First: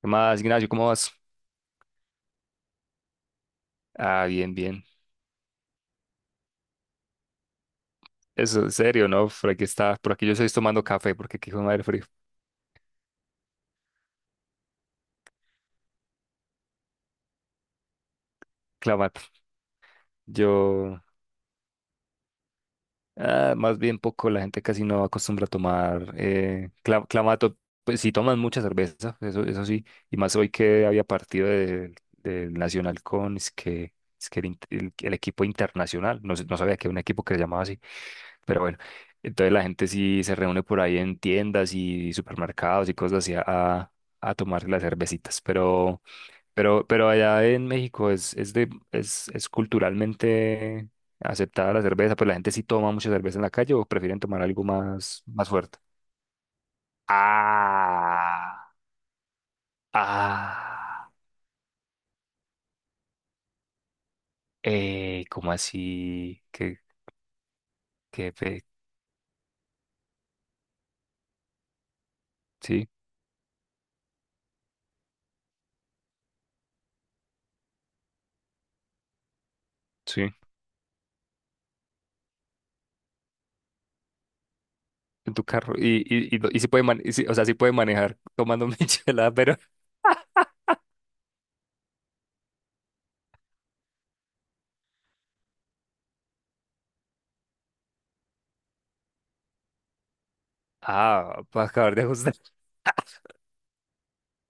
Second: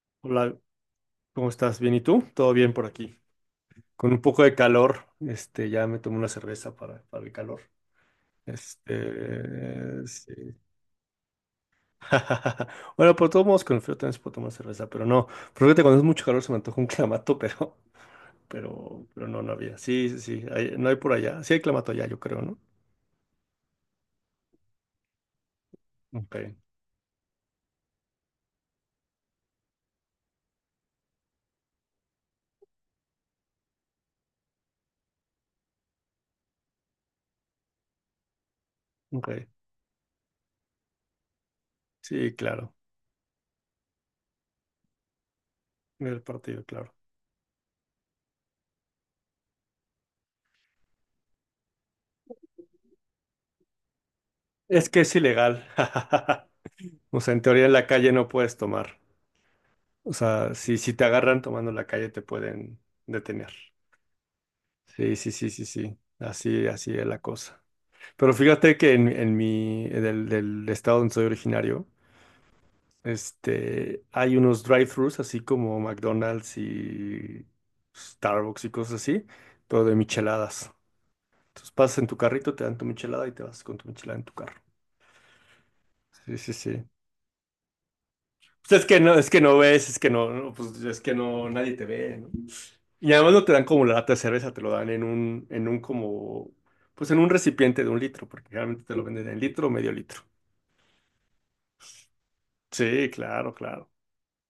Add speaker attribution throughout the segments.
Speaker 1: ¿Qué más,
Speaker 2: Hola,
Speaker 1: Ignacio? ¿Cómo vas?
Speaker 2: ¿cómo estás? ¿Bien? ¿Y tú? Todo bien por aquí. Con un
Speaker 1: Ah,
Speaker 2: poco de
Speaker 1: bien, bien.
Speaker 2: calor, ya me tomé una cerveza para el calor.
Speaker 1: Eso, en serio, ¿no?
Speaker 2: Este,
Speaker 1: Por aquí yo estoy
Speaker 2: sí.
Speaker 1: tomando café porque aquí hijo de madre frío.
Speaker 2: Bueno, por todos modos, con el frío también se puede tomar cerveza, pero no. Fíjate, cuando es mucho calor se me antoja un clamato, pero
Speaker 1: Clamato.
Speaker 2: no había. Sí, sí, sí, no hay
Speaker 1: Yo
Speaker 2: por allá. Sí hay clamato allá, yo creo, ¿no?
Speaker 1: Ah, más bien poco, la gente casi no acostumbra a tomar
Speaker 2: Ok,
Speaker 1: clamato. Pues sí toman mucha cerveza, eso sí. Y más hoy que había partido del Nacional con es que el equipo internacional. No, no sabía que había un equipo que se llamaba así. Pero bueno,
Speaker 2: ok.
Speaker 1: entonces la gente sí se reúne por ahí en tiendas y
Speaker 2: Sí, claro.
Speaker 1: supermercados y cosas así a, a tomar las cervecitas. Pero.
Speaker 2: En el partido,
Speaker 1: Pero,
Speaker 2: claro.
Speaker 1: pero allá en México es culturalmente aceptada la cerveza, pues la gente sí toma mucha cerveza en la calle o prefieren tomar algo
Speaker 2: Es que es
Speaker 1: más
Speaker 2: ilegal.
Speaker 1: fuerte.
Speaker 2: O sea, en teoría en la calle no puedes
Speaker 1: Ah,
Speaker 2: tomar. O sea, si te
Speaker 1: ah,
Speaker 2: agarran tomando en la calle, te pueden detener. Sí, sí, sí,
Speaker 1: ¿cómo
Speaker 2: sí, sí.
Speaker 1: así?
Speaker 2: Así, así es la cosa.
Speaker 1: Qué,
Speaker 2: Pero
Speaker 1: pe-
Speaker 2: fíjate que del estado donde soy originario,
Speaker 1: Sí,
Speaker 2: hay unos drive-thrus, así como McDonald's y Starbucks y cosas así, pero de
Speaker 1: sí,
Speaker 2: micheladas. Entonces pasas en tu carrito, te dan tu michelada y te vas con tu michelada en tu carro.
Speaker 1: en tu carro. Y, y,
Speaker 2: Sí,
Speaker 1: y,
Speaker 2: sí,
Speaker 1: y sí
Speaker 2: sí.
Speaker 1: puede o sea, sí puede manejar tomando
Speaker 2: Pues es
Speaker 1: michelada,
Speaker 2: que
Speaker 1: pero.
Speaker 2: no ves, es que pues es que no, nadie te ve, ¿no? Y además no te dan como la lata de cerveza, te lo dan en un como, pues en un recipiente de un litro, porque generalmente te lo venden en litro o medio litro.
Speaker 1: Ah, para acabar de ajustar.
Speaker 2: Sí, claro, claro.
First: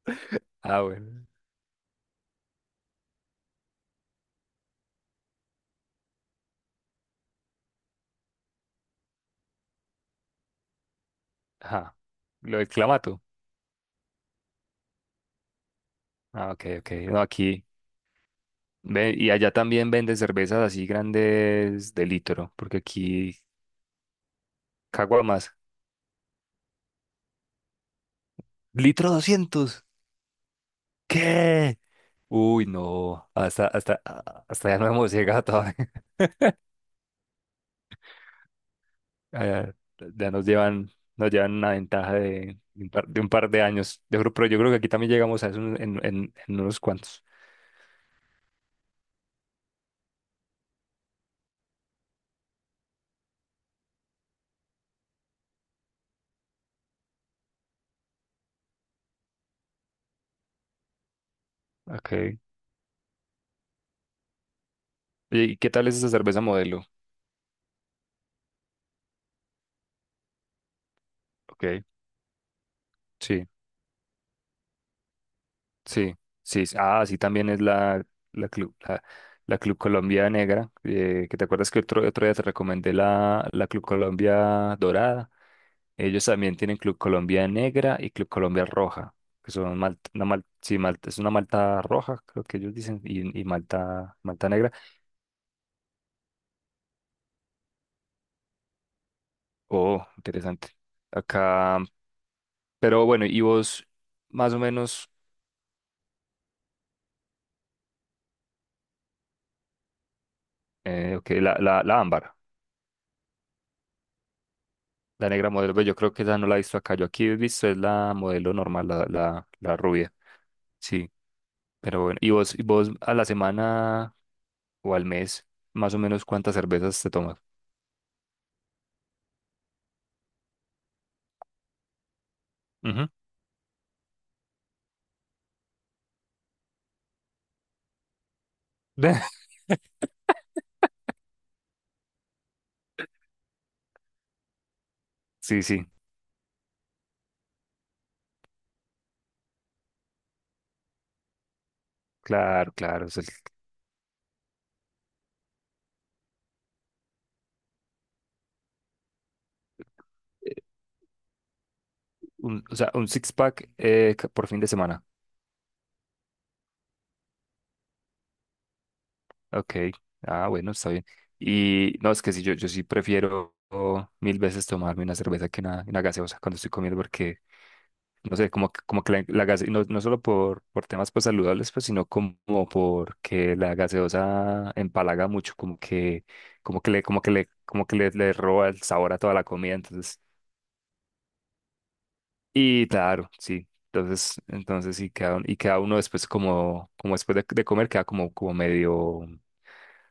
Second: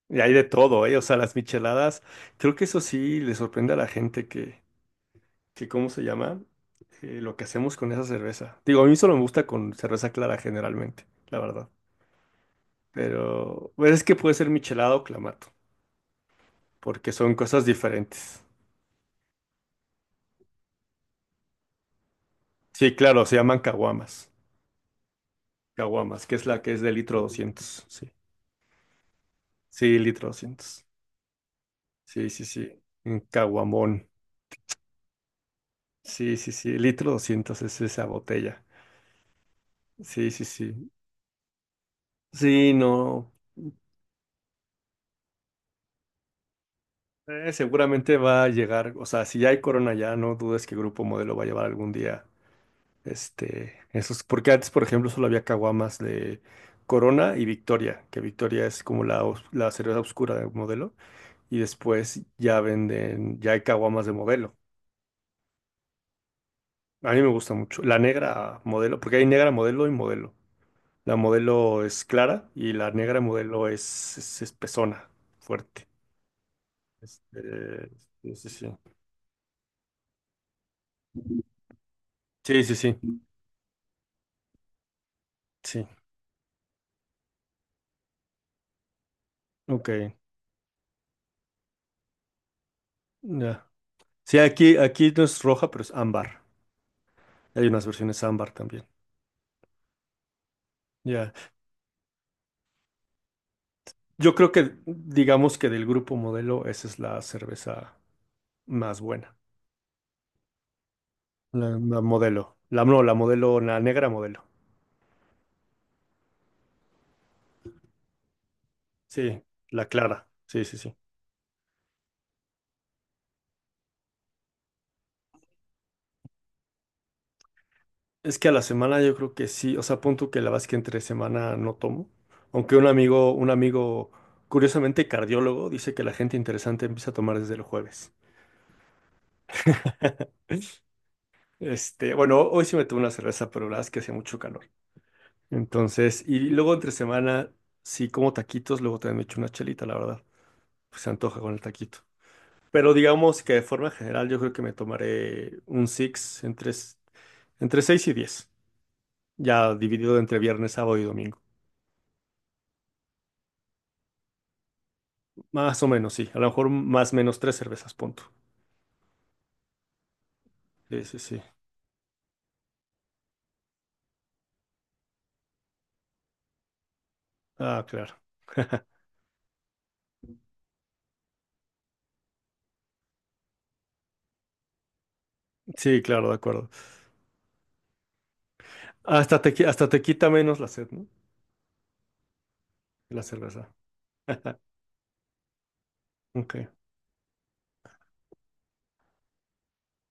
Speaker 2: Y hay de
Speaker 1: Ah,
Speaker 2: todo, ¿eh? O sea,
Speaker 1: bueno.
Speaker 2: las micheladas, creo que eso sí le sorprende a la gente que ¿cómo se llama? Lo que hacemos con esa cerveza. Digo, a mí solo me gusta con cerveza clara generalmente, la verdad.
Speaker 1: Ajá. Lo del clamato.
Speaker 2: Pero, pues, es que puede ser michelada o clamato,
Speaker 1: Ah, ok, ok.
Speaker 2: porque
Speaker 1: No,
Speaker 2: son cosas
Speaker 1: aquí.
Speaker 2: diferentes.
Speaker 1: Y allá también venden cervezas así grandes de litro, porque
Speaker 2: Sí, claro, se
Speaker 1: aquí
Speaker 2: llaman caguamas.
Speaker 1: caguamas.
Speaker 2: Caguamas, que es la que es de litro 200, sí.
Speaker 1: ¿Litro doscientos?
Speaker 2: Sí, litro 200.
Speaker 1: ¿Qué?
Speaker 2: Sí, sí,
Speaker 1: Uy,
Speaker 2: sí. En
Speaker 1: no, hasta, hasta,
Speaker 2: Caguamón.
Speaker 1: a- hasta ya no hemos llegado todavía.
Speaker 2: Sí, sí, sí. Litro 200 es esa botella.
Speaker 1: Allá
Speaker 2: Sí,
Speaker 1: Ya
Speaker 2: sí,
Speaker 1: nos
Speaker 2: sí.
Speaker 1: llevan, nos llevan una ventaja de,
Speaker 2: Sí,
Speaker 1: un par, de un
Speaker 2: no.
Speaker 1: par de años. Yo creo, pero yo creo que aquí también llegamos a eso en, en unos cuantos.
Speaker 2: Seguramente va a llegar. O sea, si ya hay Corona ya, no dudes que Grupo Modelo va a llevar algún día. Esos. Porque antes, por ejemplo, solo había caguamas de Corona y Victoria, que Victoria es como la cerveza oscura de Modelo. Y después
Speaker 1: Okay.
Speaker 2: ya venden, ya hay caguamas de Modelo.
Speaker 1: Oye, ¿y qué tal es esa cerveza modelo?
Speaker 2: A mí me gusta mucho. La negra Modelo, porque hay negra Modelo y Modelo. La
Speaker 1: Ok,
Speaker 2: Modelo es clara y la negra
Speaker 1: sí.
Speaker 2: Modelo es espesona, fuerte.
Speaker 1: Sí, sí, sí. Ah, sí, también es
Speaker 2: Este, sí, sí,
Speaker 1: la
Speaker 2: sí.
Speaker 1: Club, la, la Club Colombia Negra, que te acuerdas que otro día te
Speaker 2: Sí, sí,
Speaker 1: recomendé
Speaker 2: sí.
Speaker 1: la Club Colombia Dorada.
Speaker 2: Sí,
Speaker 1: Ellos también tienen Club Colombia Negra y Club Colombia Roja, que son
Speaker 2: ok.
Speaker 1: malta, malta, es una malta roja, creo que ellos dicen, y
Speaker 2: Ya.
Speaker 1: malta,
Speaker 2: Sí,
Speaker 1: malta negra.
Speaker 2: aquí no es roja, pero es ámbar. Hay unas versiones ámbar también.
Speaker 1: Oh, interesante.
Speaker 2: Ya.
Speaker 1: Acá, pero bueno, y vos,
Speaker 2: Yo creo
Speaker 1: más o
Speaker 2: que,
Speaker 1: menos,
Speaker 2: digamos que del Grupo Modelo, esa es la cerveza más buena.
Speaker 1: ok, la,
Speaker 2: La,
Speaker 1: la, la
Speaker 2: la
Speaker 1: ámbar.
Speaker 2: Modelo. La, no, la Modelo, la negra Modelo.
Speaker 1: La negra modelo, pues yo creo que esa no la he visto acá. Yo aquí he visto es la modelo normal, la,
Speaker 2: Sí,
Speaker 1: la, la
Speaker 2: la
Speaker 1: rubia.
Speaker 2: clara. Sí, sí, sí.
Speaker 1: Sí, pero bueno. ¿Y vos a la semana o al mes, más o menos cuántas cervezas te tomas?
Speaker 2: Es que a la semana yo creo que sí, o sea, pon tú que la verdad es que entre semana no tomo, aunque un
Speaker 1: Ujú.
Speaker 2: amigo, un amigo, curiosamente cardiólogo, dice que la gente interesante empieza a tomar desde el jueves. Bueno, hoy sí me tomé una cerveza, pero la verdad es que hace mucho calor.
Speaker 1: Sí, sí,
Speaker 2: Entonces, y luego entre semana, sí como taquitos, luego también me echo una chelita, la verdad, pues se antoja con el taquito.
Speaker 1: claro,
Speaker 2: Pero
Speaker 1: claro. O sea,
Speaker 2: digamos que de forma general yo creo que me tomaré un six entre 6 y 10, ya dividido entre
Speaker 1: eh,
Speaker 2: viernes, sábado y domingo.
Speaker 1: o sea, un six pack, por fin de semana.
Speaker 2: Más o menos, sí. A lo mejor más menos tres cervezas, punto.
Speaker 1: Ok. Ah, bueno, está
Speaker 2: Sí,
Speaker 1: bien.
Speaker 2: sí, sí.
Speaker 1: Y no, es que sí, yo sí prefiero mil veces tomarme una cerveza que una gaseosa cuando estoy comiendo porque
Speaker 2: Ah, claro.
Speaker 1: no sé, como que no, no solo por temas pues saludables, pues, sino como porque la gaseosa empalaga mucho,
Speaker 2: Sí, claro, de acuerdo.
Speaker 1: como que le, como que le, como que le roba el sabor a toda
Speaker 2: Hasta
Speaker 1: la
Speaker 2: te, qui-
Speaker 1: comida,
Speaker 2: hasta te
Speaker 1: entonces,
Speaker 2: quita menos la sed, ¿no?
Speaker 1: y
Speaker 2: La
Speaker 1: claro, sí.
Speaker 2: cerveza.
Speaker 1: Entonces, entonces sí queda, y queda uno después
Speaker 2: Ok.
Speaker 1: como, como después de comer, queda como,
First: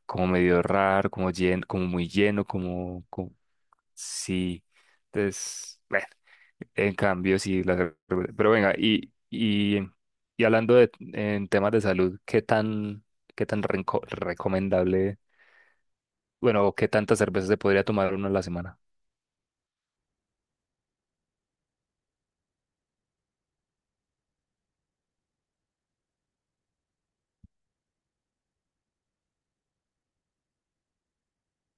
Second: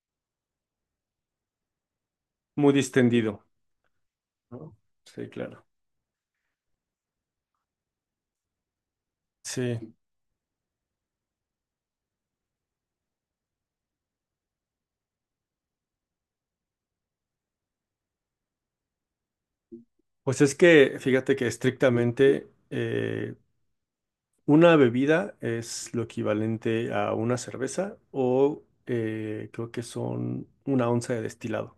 Speaker 1: como medio raro, como lleno, como muy lleno,
Speaker 2: Muy
Speaker 1: como, como
Speaker 2: distendido,
Speaker 1: sí.
Speaker 2: ¿no? Sí, claro.
Speaker 1: Entonces, bueno. En cambio, sí, la cerveza. Pero venga, y, y,
Speaker 2: Sí.
Speaker 1: y hablando de, en temas de salud, ¿qué tan recomendable, bueno, o qué tanta cerveza se podría tomar uno a la semana?
Speaker 2: Pues es que, fíjate que estrictamente una bebida es lo equivalente a una cerveza o creo que son 1 onza de destilado.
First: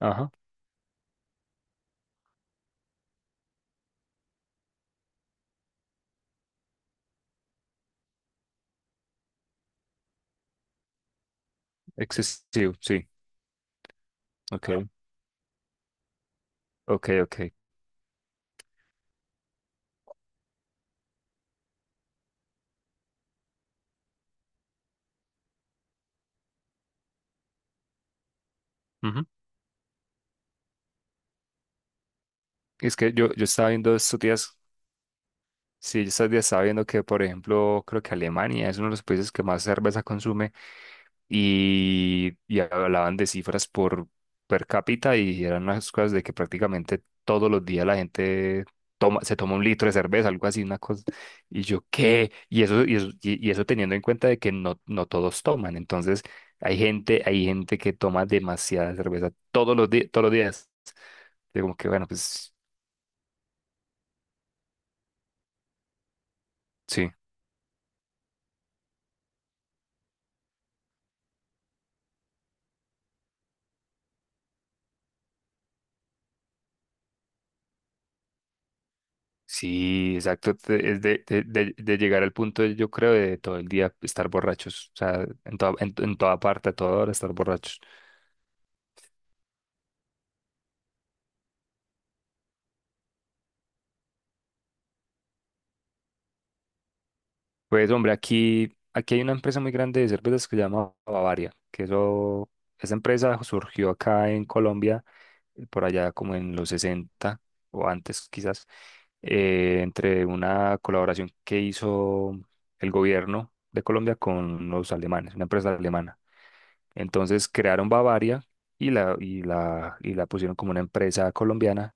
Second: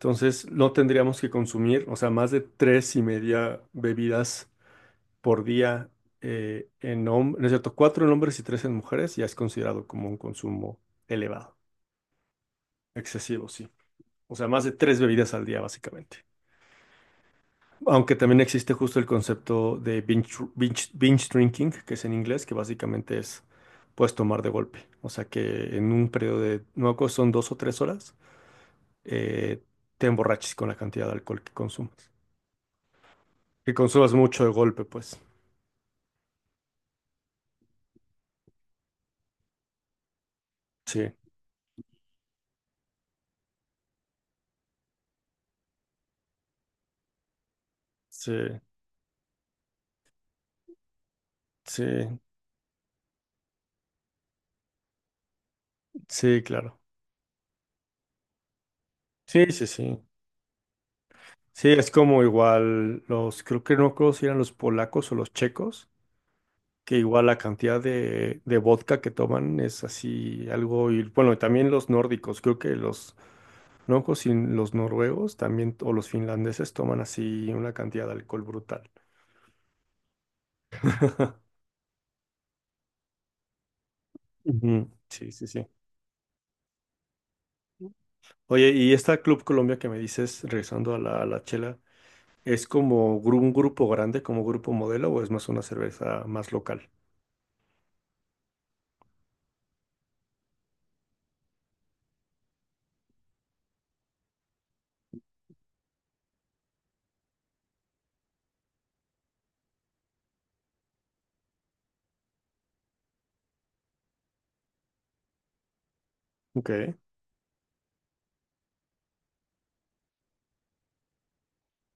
Speaker 1: Ajá,
Speaker 2: no tendríamos que consumir, o sea, más de tres y media bebidas por día, en hombres, no es cierto, cuatro en hombres y tres en mujeres ya es considerado como un consumo elevado,
Speaker 1: excesivo, sí,
Speaker 2: excesivo, sí. O sea, más
Speaker 1: ok,
Speaker 2: de tres bebidas al día, básicamente.
Speaker 1: ok, ok.
Speaker 2: Aunque también existe justo el concepto de binge drinking, que es en inglés, que básicamente es, puedes tomar de golpe. O sea, que en un periodo de, no me acuerdo, si son 2 o 3 horas,
Speaker 1: Ujú.
Speaker 2: eh, te emborraches con la cantidad de alcohol que consumas.
Speaker 1: Es que yo estaba
Speaker 2: Que
Speaker 1: viendo
Speaker 2: consumas
Speaker 1: estos
Speaker 2: mucho de
Speaker 1: días,
Speaker 2: golpe, pues.
Speaker 1: sí, estos días estaba viendo que, por ejemplo, creo que Alemania es uno de los países que más cerveza consume
Speaker 2: Sí,
Speaker 1: y hablaban de cifras por per cápita y eran unas cosas de que prácticamente todos los días la
Speaker 2: sí,
Speaker 1: gente toma, se toma un litro de cerveza, algo así, una cosa. Y
Speaker 2: sí,
Speaker 1: yo, ¿qué? Y eso teniendo en cuenta de que no, no todos toman. Entonces,
Speaker 2: sí,
Speaker 1: hay
Speaker 2: claro.
Speaker 1: gente, hay gente que toma demasiada cerveza
Speaker 2: Sí, sí,
Speaker 1: todos los
Speaker 2: sí.
Speaker 1: días, todos los días. Y
Speaker 2: Sí,
Speaker 1: como que,
Speaker 2: es
Speaker 1: bueno,
Speaker 2: como
Speaker 1: pues
Speaker 2: igual los, creo que no me acuerdo si eran los polacos o los checos, que
Speaker 1: sí.
Speaker 2: igual la cantidad de vodka que toman es así algo, y bueno, y también los nórdicos, creo que los, no me acuerdo si los noruegos también, o los finlandeses toman así una cantidad de alcohol brutal.
Speaker 1: Sí, exacto. Es de, de, de- de llegar al punto, yo creo, de todo el día estar borrachos.
Speaker 2: Ujú.
Speaker 1: O sea,
Speaker 2: Sí, sí,
Speaker 1: en
Speaker 2: sí.
Speaker 1: toda, en, en toda parte, a toda hora estar borrachos.
Speaker 2: Oye, y esta Club Colombia que me dices, regresando a la chela, ¿es como un grupo grande, como Grupo Modelo, o es más una cerveza más local?
Speaker 1: Pues, hombre, aquí hay una empresa muy grande de cervezas que se llama Bavaria, que eso, esa empresa surgió acá en Colombia, por allá como en los 60 o antes quizás, entre una colaboración que hizo el gobierno de Colombia con los alemanes, una empresa alemana.
Speaker 2: Ok.
Speaker 1: Entonces crearon Bavaria y la, y la pusieron como una empresa colombiana.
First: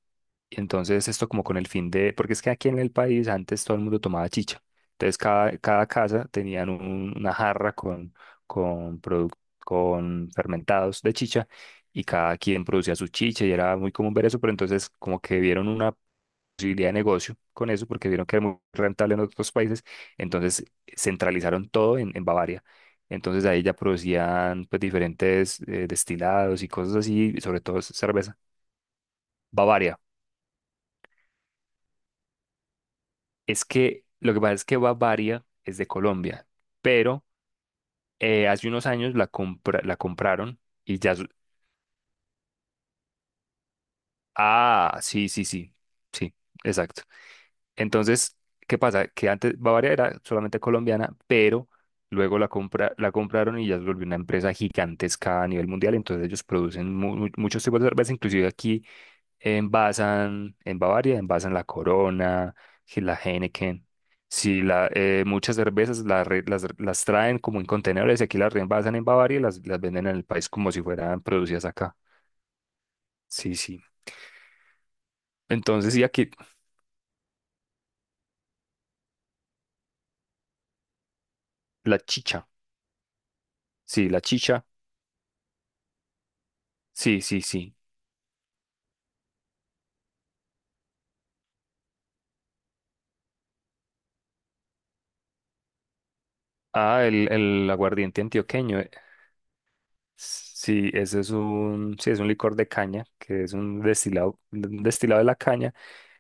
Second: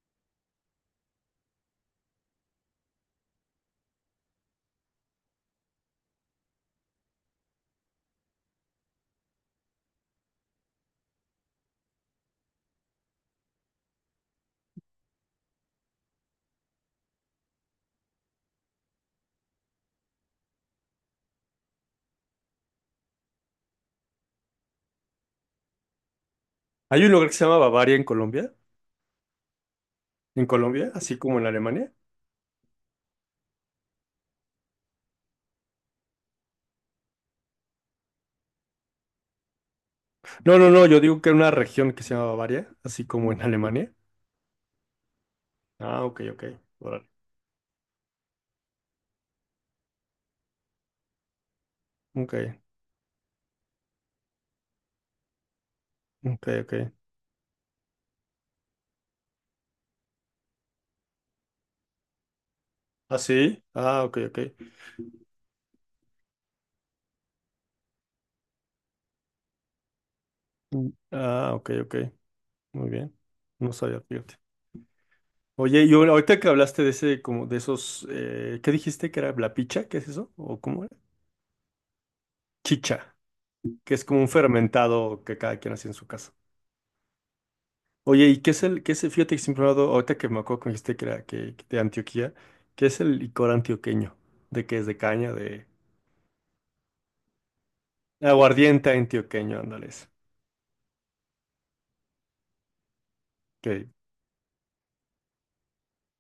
Speaker 1: Y entonces esto como con el fin de, porque es que aquí en el país antes todo el mundo tomaba chicha. Entonces cada casa tenían una jarra con, produc- con fermentados de chicha y cada quien producía su chicha y era muy común ver eso, pero entonces como que vieron una posibilidad de negocio con eso porque vieron que era muy rentable en otros países, entonces centralizaron todo en Bavaria. Entonces ahí ya producían pues diferentes destilados y cosas
Speaker 2: Hay un lugar
Speaker 1: así,
Speaker 2: que
Speaker 1: y
Speaker 2: se llama
Speaker 1: sobre todo
Speaker 2: Bavaria en
Speaker 1: cerveza.
Speaker 2: Colombia.
Speaker 1: Bavaria.
Speaker 2: ¿En Colombia? ¿Así como en Alemania?
Speaker 1: Es que lo que pasa es que Bavaria es de Colombia, pero hace unos años la
Speaker 2: No,
Speaker 1: compraron
Speaker 2: no, no,
Speaker 1: y
Speaker 2: yo
Speaker 1: ya.
Speaker 2: digo que era una región que se llama Bavaria, así como en Alemania.
Speaker 1: Ah, sí, sí, sí,
Speaker 2: Ah, ok,
Speaker 1: sí,
Speaker 2: ok,
Speaker 1: exacto.
Speaker 2: órale.
Speaker 1: Entonces, ¿qué pasa? Que antes Bavaria era solamente colombiana, pero
Speaker 2: Ok,
Speaker 1: luego la compraron y ya se volvió una empresa gigantesca a nivel mundial. Entonces ellos
Speaker 2: ok, ok.
Speaker 1: producen muchos tipos de cerveza, inclusive aquí envasan en Bavaria, envasan la Corona, que la
Speaker 2: ¿Ah, sí?
Speaker 1: Heineken.
Speaker 2: Ah, ok, ok.
Speaker 1: Sí, la, muchas cervezas las traen como en contenedores y aquí las reenvasan en Bavaria y las venden en el país como si
Speaker 2: Mm.
Speaker 1: fueran
Speaker 2: Ah,
Speaker 1: producidas
Speaker 2: ok, ok.
Speaker 1: acá.
Speaker 2: Muy bien.
Speaker 1: Sí,
Speaker 2: No
Speaker 1: sí.
Speaker 2: sabía, fíjate. Oye, y
Speaker 1: Entonces, y aquí
Speaker 2: ahorita que hablaste de ese, como de esos, ¿qué dijiste que era la picha? ¿Qué es eso? ¿O cómo era?
Speaker 1: la chicha.
Speaker 2: Chicha, que es
Speaker 1: Sí,
Speaker 2: como
Speaker 1: la
Speaker 2: un
Speaker 1: chicha.
Speaker 2: fermentado que cada quien hace en su casa.
Speaker 1: Sí, sí, sí.
Speaker 2: Oye, ¿y fíjate que siempre he hablado, ahorita que me acuerdo que me dijiste que era que de Antioquía, qué es el licor antioqueño? ¿De qué es? ¿De caña? ¿De
Speaker 1: Ah, el aguardiente antioqueño.
Speaker 2: aguardiente antioqueño? Ándale, ese.
Speaker 1: Sí, ese es un, sí, es un licor de caña, que es un
Speaker 2: Que,
Speaker 1: destilado, un destilado de la caña,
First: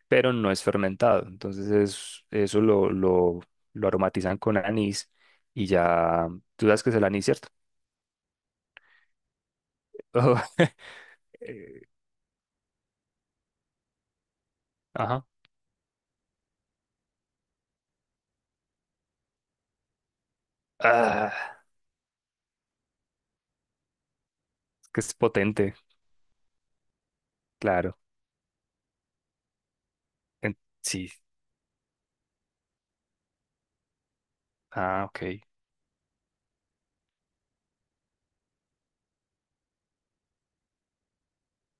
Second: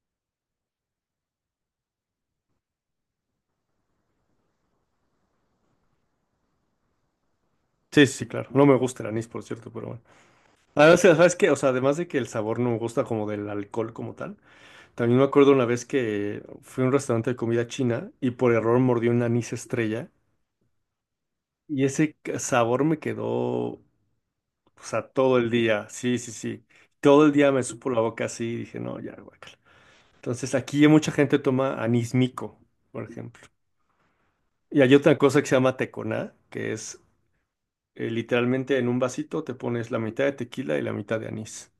Speaker 1: pero no es fermentado. Entonces es, eso lo aromatizan con anís y ya, tú sabes que es el anís, ¿cierto?
Speaker 2: sí, sí, sí, claro. No me gusta el anís, por cierto, pero bueno.
Speaker 1: Oh,
Speaker 2: Además, ¿sabes qué? O sea,
Speaker 1: eh,
Speaker 2: además de que el sabor no me gusta como del alcohol como tal, también
Speaker 1: ajá.
Speaker 2: me acuerdo una vez que fui a un restaurante de comida china y por error mordí un anís estrella
Speaker 1: Ah,
Speaker 2: y ese sabor me quedó, o
Speaker 1: es que
Speaker 2: sea,
Speaker 1: es
Speaker 2: todo el
Speaker 1: potente,
Speaker 2: día. Sí, sí, sí. Todo el día me supo
Speaker 1: claro.
Speaker 2: la boca así y dije, no, ya, guacala. Entonces
Speaker 1: En-
Speaker 2: aquí
Speaker 1: sí.
Speaker 2: mucha gente toma anís Mico, por ejemplo. Y hay
Speaker 1: Ah,
Speaker 2: otra cosa
Speaker 1: ok.
Speaker 2: que se llama teconá, que es literalmente en un vasito te pones la mitad de tequila y la mitad de anís.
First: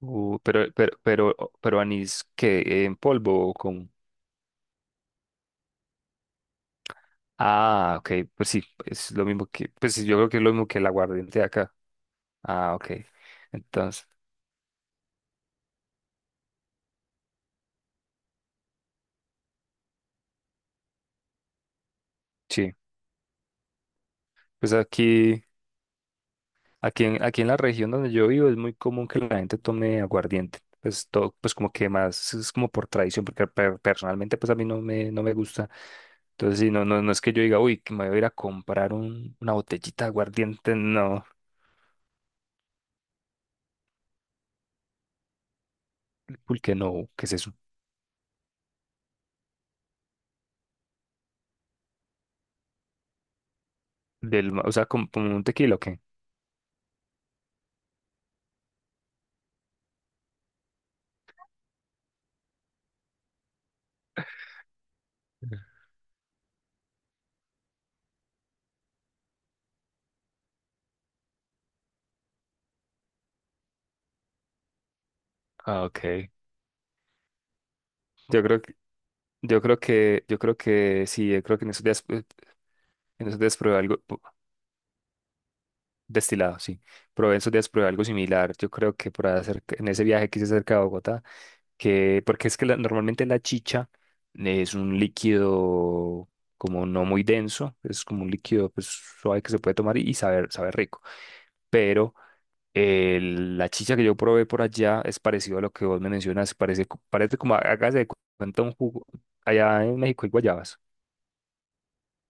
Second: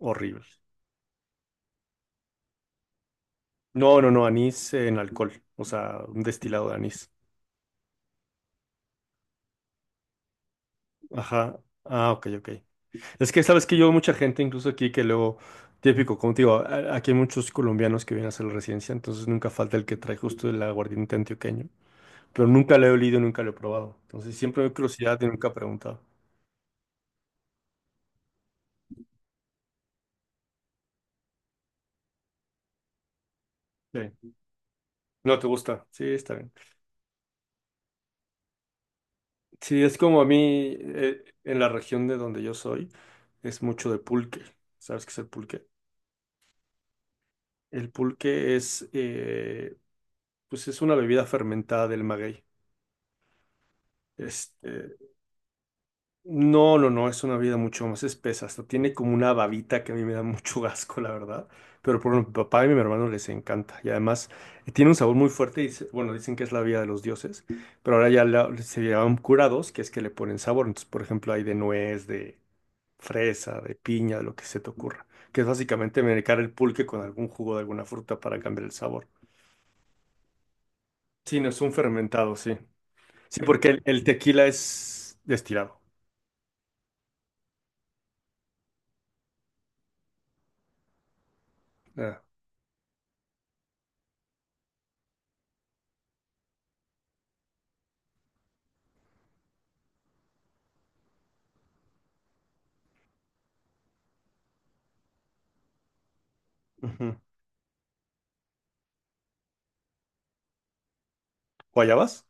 Speaker 1: Uh,
Speaker 2: Horrible.
Speaker 1: pero, pero, pero, pero anís que en polvo o con
Speaker 2: No, no, no, anís en alcohol, o sea, un destilado de anís.
Speaker 1: Ah, ok, pues sí, es lo mismo que, pues sí, yo creo que es lo mismo que el aguardiente de
Speaker 2: Ajá.
Speaker 1: acá.
Speaker 2: Ah, ok, ok.
Speaker 1: Ah, ok.
Speaker 2: Es que sabes que yo
Speaker 1: Entonces,
Speaker 2: mucha gente, incluso aquí, que luego, típico como contigo, aquí hay muchos colombianos que vienen a hacer la residencia, entonces nunca falta el que trae justo el aguardiente antioqueño. Pero
Speaker 1: sí,
Speaker 2: nunca lo he olido, nunca lo he probado. Entonces siempre me
Speaker 1: pues
Speaker 2: da curiosidad y
Speaker 1: aquí,
Speaker 2: nunca he preguntado.
Speaker 1: aquí en, aquí en la región donde yo vivo es muy común que la gente tome aguardiente. Pues todo, pues como que más, es como por tradición, porque
Speaker 2: Sí.
Speaker 1: personalmente pues a mí no me, no me
Speaker 2: No te
Speaker 1: gusta.
Speaker 2: gusta. Sí, está bien.
Speaker 1: Entonces, sí, no es que yo diga, uy, que me voy a ir a comprar una
Speaker 2: Sí, es
Speaker 1: botellita de
Speaker 2: como a
Speaker 1: aguardiente,
Speaker 2: mí,
Speaker 1: no,
Speaker 2: en la región de donde yo soy, es mucho de pulque. ¿Sabes qué es el pulque?
Speaker 1: porque no, ¿qué es eso?
Speaker 2: El pulque pues es una bebida fermentada del maguey.
Speaker 1: Del, ma- o sea,
Speaker 2: Este,
Speaker 1: como, como un tequila, ¿o qué?
Speaker 2: no, no, no, es una bebida mucho más espesa. Hasta tiene como una babita que a mí me da mucho asco, la verdad. Pero por ejemplo, mi papá y mi hermano les encanta. Y además tiene un sabor muy fuerte. Y, bueno, dicen que es la bebida de los dioses. Pero ahora ya se llaman curados, que es que le ponen sabor. Entonces, por ejemplo, hay de nuez, de fresa, de piña, de lo que se te ocurra, que es
Speaker 1: Ah,
Speaker 2: básicamente
Speaker 1: ok.
Speaker 2: medicar el pulque con algún jugo de alguna fruta para
Speaker 1: Yo creo
Speaker 2: cambiar el sabor.
Speaker 1: Yo creo que sí,
Speaker 2: Sí,
Speaker 1: yo
Speaker 2: no
Speaker 1: creo
Speaker 2: es
Speaker 1: que en
Speaker 2: un
Speaker 1: esos días,
Speaker 2: fermentado, sí. Sí, porque
Speaker 1: probé
Speaker 2: el,
Speaker 1: algo
Speaker 2: el tequila es destilado.
Speaker 1: destilado, sí. Probé En esos días probé algo similar. Yo creo que por hacer, en ese viaje que hice cerca de Bogotá,
Speaker 2: Ah,
Speaker 1: que, porque es que la- normalmente la chicha es un líquido como no muy denso, es como un líquido pues, suave que se puede tomar y saber, sabe rico. Pero la chicha que yo probé por allá es parecido a lo que vos me mencionas, parece,
Speaker 2: ujú.
Speaker 1: parece como, hágase de cuenta un jugo allá en México hay guayabas.
Speaker 2: ¿Guayabas?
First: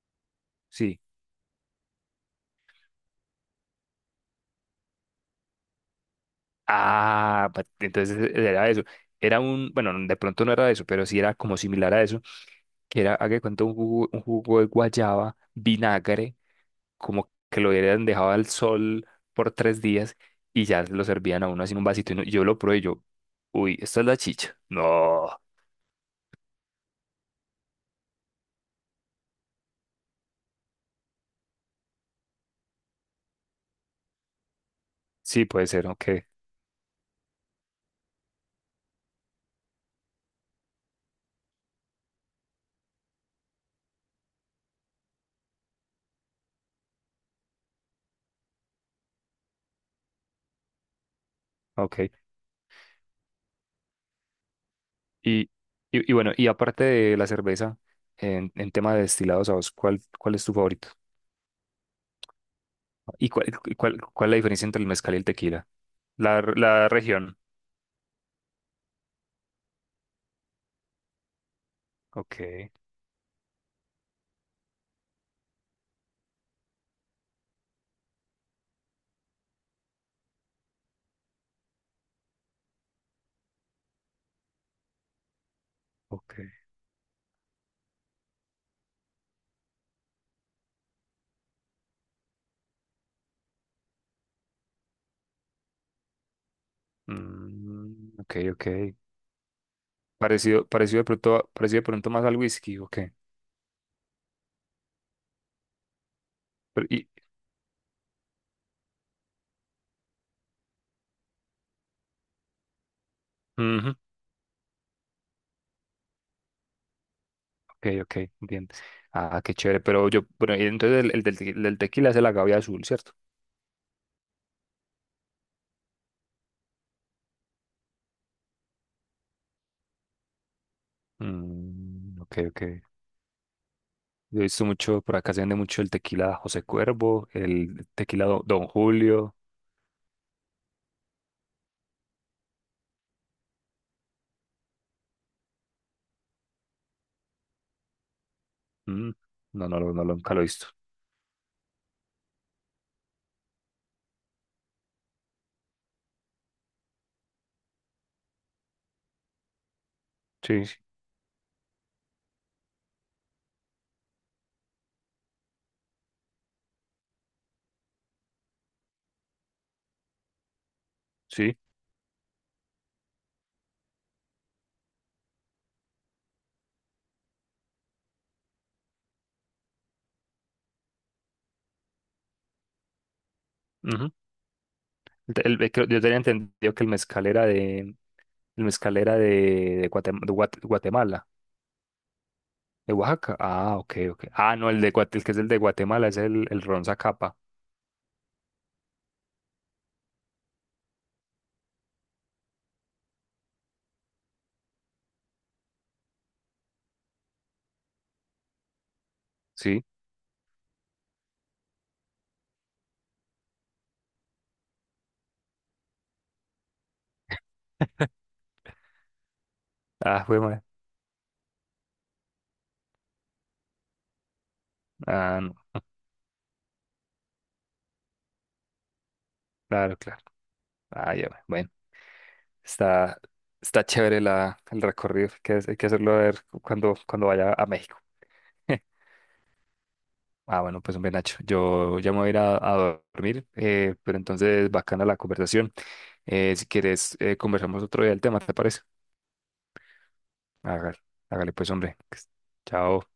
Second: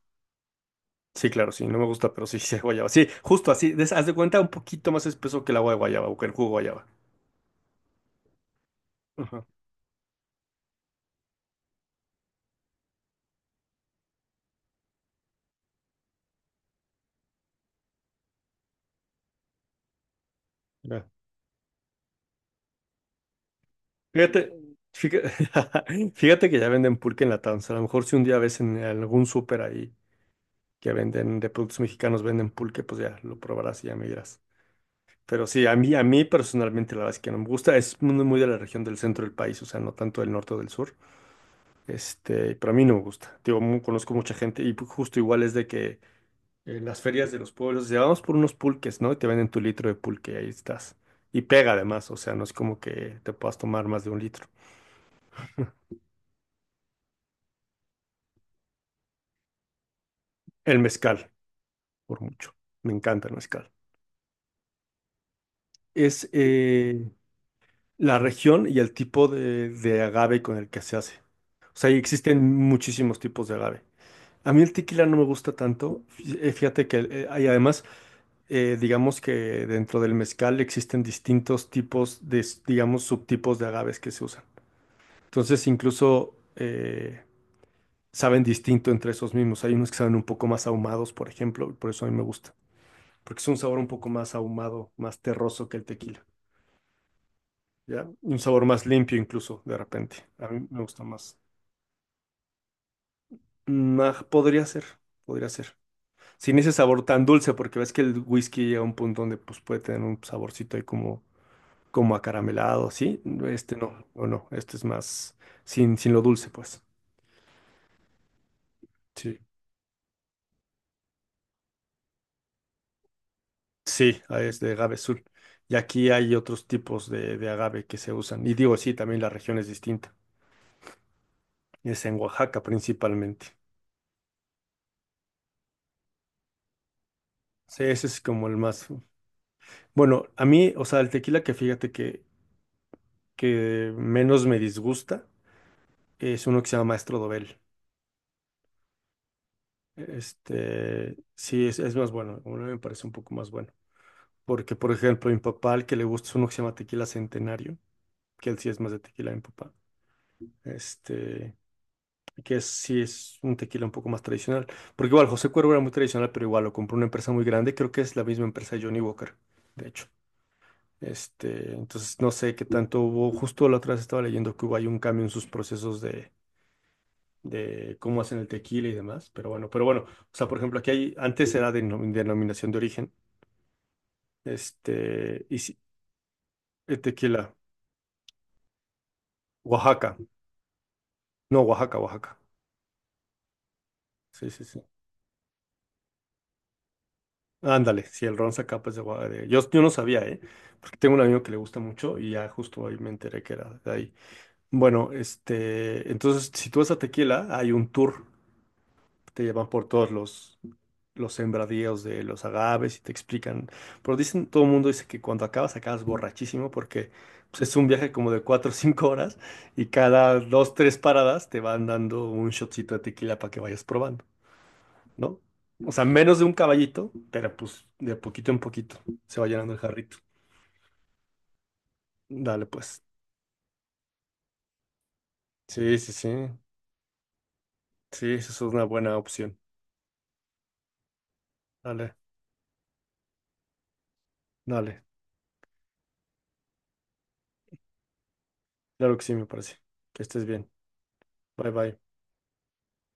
Speaker 1: Sí.
Speaker 2: Sí, claro, sí, no me gusta, pero sí, sí, hay guayaba. Sí, justo así, haz de cuenta un poquito más espeso que el agua de guayaba o que el jugo de guayaba.
Speaker 1: Entonces era eso. Era
Speaker 2: Ajá,
Speaker 1: un, bueno, de pronto no era eso, pero sí era como similar a eso, que era, haga de cuenta, un jugo de guayaba, vinagre, como que lo hubieran dejado al sol por tres días y ya lo
Speaker 2: ya.
Speaker 1: servían a uno así en un vasito. Y yo lo probé y yo, uy, esta es la
Speaker 2: Fíjate,
Speaker 1: chicha. No,
Speaker 2: fíjate, fíjate que ya venden pulque en la tanza. A lo mejor si un día ves en algún súper ahí que venden de productos mexicanos, venden pulque, pues ya lo probarás y ya me dirás.
Speaker 1: sí
Speaker 2: Pero sí,
Speaker 1: puede
Speaker 2: a
Speaker 1: ser,
Speaker 2: mí, a
Speaker 1: ok,
Speaker 2: mí personalmente la verdad es que no me gusta. Es muy muy de la región del centro del país, o sea, no tanto del norte o del sur. Pero a mí no me gusta. Digo, conozco mucha gente y justo igual es de que en las ferias de los pueblos, ya vamos por unos pulques, ¿no? Y te venden tu litro de pulque y ahí estás. Y pega
Speaker 1: ok.
Speaker 2: además, o sea, no es como que te puedas tomar más de un litro.
Speaker 1: Y, y bueno, y aparte de la cerveza, en tema de destilados, ¿a vos cuál es tu
Speaker 2: El
Speaker 1: favorito?
Speaker 2: mezcal, por mucho. Me encanta
Speaker 1: ¿Y
Speaker 2: el
Speaker 1: cuál,
Speaker 2: mezcal.
Speaker 1: cuál, cuál es la diferencia entre el mezcal y el tequila?
Speaker 2: Es
Speaker 1: La región.
Speaker 2: la región y el tipo de agave con el que se hace. O sea, y
Speaker 1: Ok,
Speaker 2: existen muchísimos tipos de agave. A mí el tequila no me gusta tanto. Fíjate que hay además, digamos que dentro del mezcal existen distintos tipos de, digamos, subtipos de agaves que se usan. Entonces,
Speaker 1: ok.
Speaker 2: incluso saben distinto entre esos mismos. Hay unos que saben un poco más ahumados, por ejemplo, y por eso a mí me gusta. Porque es un sabor un poco más ahumado, más terroso que el tequila,
Speaker 1: Mm,
Speaker 2: ¿ya?
Speaker 1: ok,
Speaker 2: Un sabor
Speaker 1: ok.
Speaker 2: más limpio incluso, de repente. A mí
Speaker 1: Parecido,
Speaker 2: me gusta más.
Speaker 1: parecido de pronto más al whisky, ok.
Speaker 2: Mm, ah, podría ser, podría ser. Sin ese
Speaker 1: Pero-
Speaker 2: sabor
Speaker 1: y,
Speaker 2: tan dulce, porque ves que el whisky llega a un punto donde pues, puede tener un saborcito ahí como, acaramelado, ¿sí? Este
Speaker 1: ujú,
Speaker 2: no, o no, este es más sin lo dulce, pues.
Speaker 1: ok, ok, bien.
Speaker 2: Sí.
Speaker 1: Ah, qué chévere, pero yo, bueno, y entonces el del tequila es el agave azul, ¿cierto?
Speaker 2: Sí, ah, es de agave azul. Y aquí hay otros tipos de agave que se usan. Y digo, sí, también la región es distinta. Es
Speaker 1: Mm,
Speaker 2: en
Speaker 1: ok,
Speaker 2: Oaxaca
Speaker 1: ok.
Speaker 2: principalmente.
Speaker 1: Yo he visto mucho, por acá se vende mucho el tequila José Cuervo,
Speaker 2: Sí,
Speaker 1: el
Speaker 2: ese es
Speaker 1: tequila
Speaker 2: como el
Speaker 1: Don
Speaker 2: más.
Speaker 1: Julio.
Speaker 2: Bueno, a mí, o sea, el tequila que menos me disgusta es uno que se llama Maestro Dobel.
Speaker 1: Mm, no, no, no, nunca lo he visto.
Speaker 2: Sí, es más bueno. A mí me parece un poco más bueno. Porque, por ejemplo, mi papá, al que le gusta es uno que se llama Tequila Centenario, que él sí es más de tequila de mi papá.
Speaker 1: Sí, sí.
Speaker 2: Este, que es, sí es un tequila un poco más tradicional. Porque igual José Cuervo era muy tradicional, pero igual lo compró una empresa muy grande. Creo que es la misma empresa de Johnny Walker, de hecho.
Speaker 1: Sí,
Speaker 2: Entonces no sé qué tanto hubo. Justo la otra vez estaba leyendo que hubo ahí un cambio en sus procesos de cómo hacen el tequila y demás. Pero bueno, pero bueno. O sea, por ejemplo, aquí hay, antes era de denominación de origen.
Speaker 1: ujú. El te-
Speaker 2: Y
Speaker 1: el-
Speaker 2: sí,
Speaker 1: creo- Yo tenía entendido que el mezcal era
Speaker 2: tequila,
Speaker 1: de, el mezcalera de, de,
Speaker 2: Oaxaca.
Speaker 1: Guatem- de Guat- Guatemala,
Speaker 2: No, Oaxaca, Oaxaca.
Speaker 1: de Oaxaca. Ah, ok, ok.
Speaker 2: Sí,
Speaker 1: Ah,
Speaker 2: sí,
Speaker 1: no,
Speaker 2: sí.
Speaker 1: el que es el de Guatemala es el ron Zacapa.
Speaker 2: Ándale, si el ron Zacapa es de Oaxaca. Yo no sabía, ¿eh? Porque tengo un amigo que le gusta mucho y ya justo ahí me enteré que era de ahí. Bueno, entonces, si tú vas a Tequila, hay un tour, te llevan
Speaker 1: Sí.
Speaker 2: por todos los sembradíos de los agaves y te explican. Pero dicen, todo el mundo dice que cuando acabas, acabas borrachísimo porque pues, es un viaje como de 4 o 5 horas y
Speaker 1: Ah,
Speaker 2: cada
Speaker 1: fue mal.
Speaker 2: 2 3 paradas te van dando un shotcito de tequila para que vayas probando,
Speaker 1: Ah,
Speaker 2: ¿no?
Speaker 1: no.
Speaker 2: O sea, menos de un caballito, pero pues de poquito en poquito se va llenando el
Speaker 1: Claro,
Speaker 2: jarrito.
Speaker 1: claro. Ah, ya, ve. Bueno.
Speaker 2: Dale, pues.
Speaker 1: Está, está chévere la, el recorrido. Hay que
Speaker 2: Sí, sí,
Speaker 1: hacerlo a
Speaker 2: sí.
Speaker 1: ver cuando, cuando vaya a México.
Speaker 2: Sí, esa es una buena opción.
Speaker 1: Ah, bueno, pues hombre, Nacho, yo ya
Speaker 2: Dale,
Speaker 1: me voy a ir a dormir, pero entonces
Speaker 2: dale.
Speaker 1: bacana la conversación. Si quieres, conversamos otro día del tema, ¿te parece?
Speaker 2: Claro que sí, me parece. Que estés bien.
Speaker 1: Hágale, hágale pues,
Speaker 2: Bye,
Speaker 1: hombre.
Speaker 2: bye.
Speaker 1: Chao.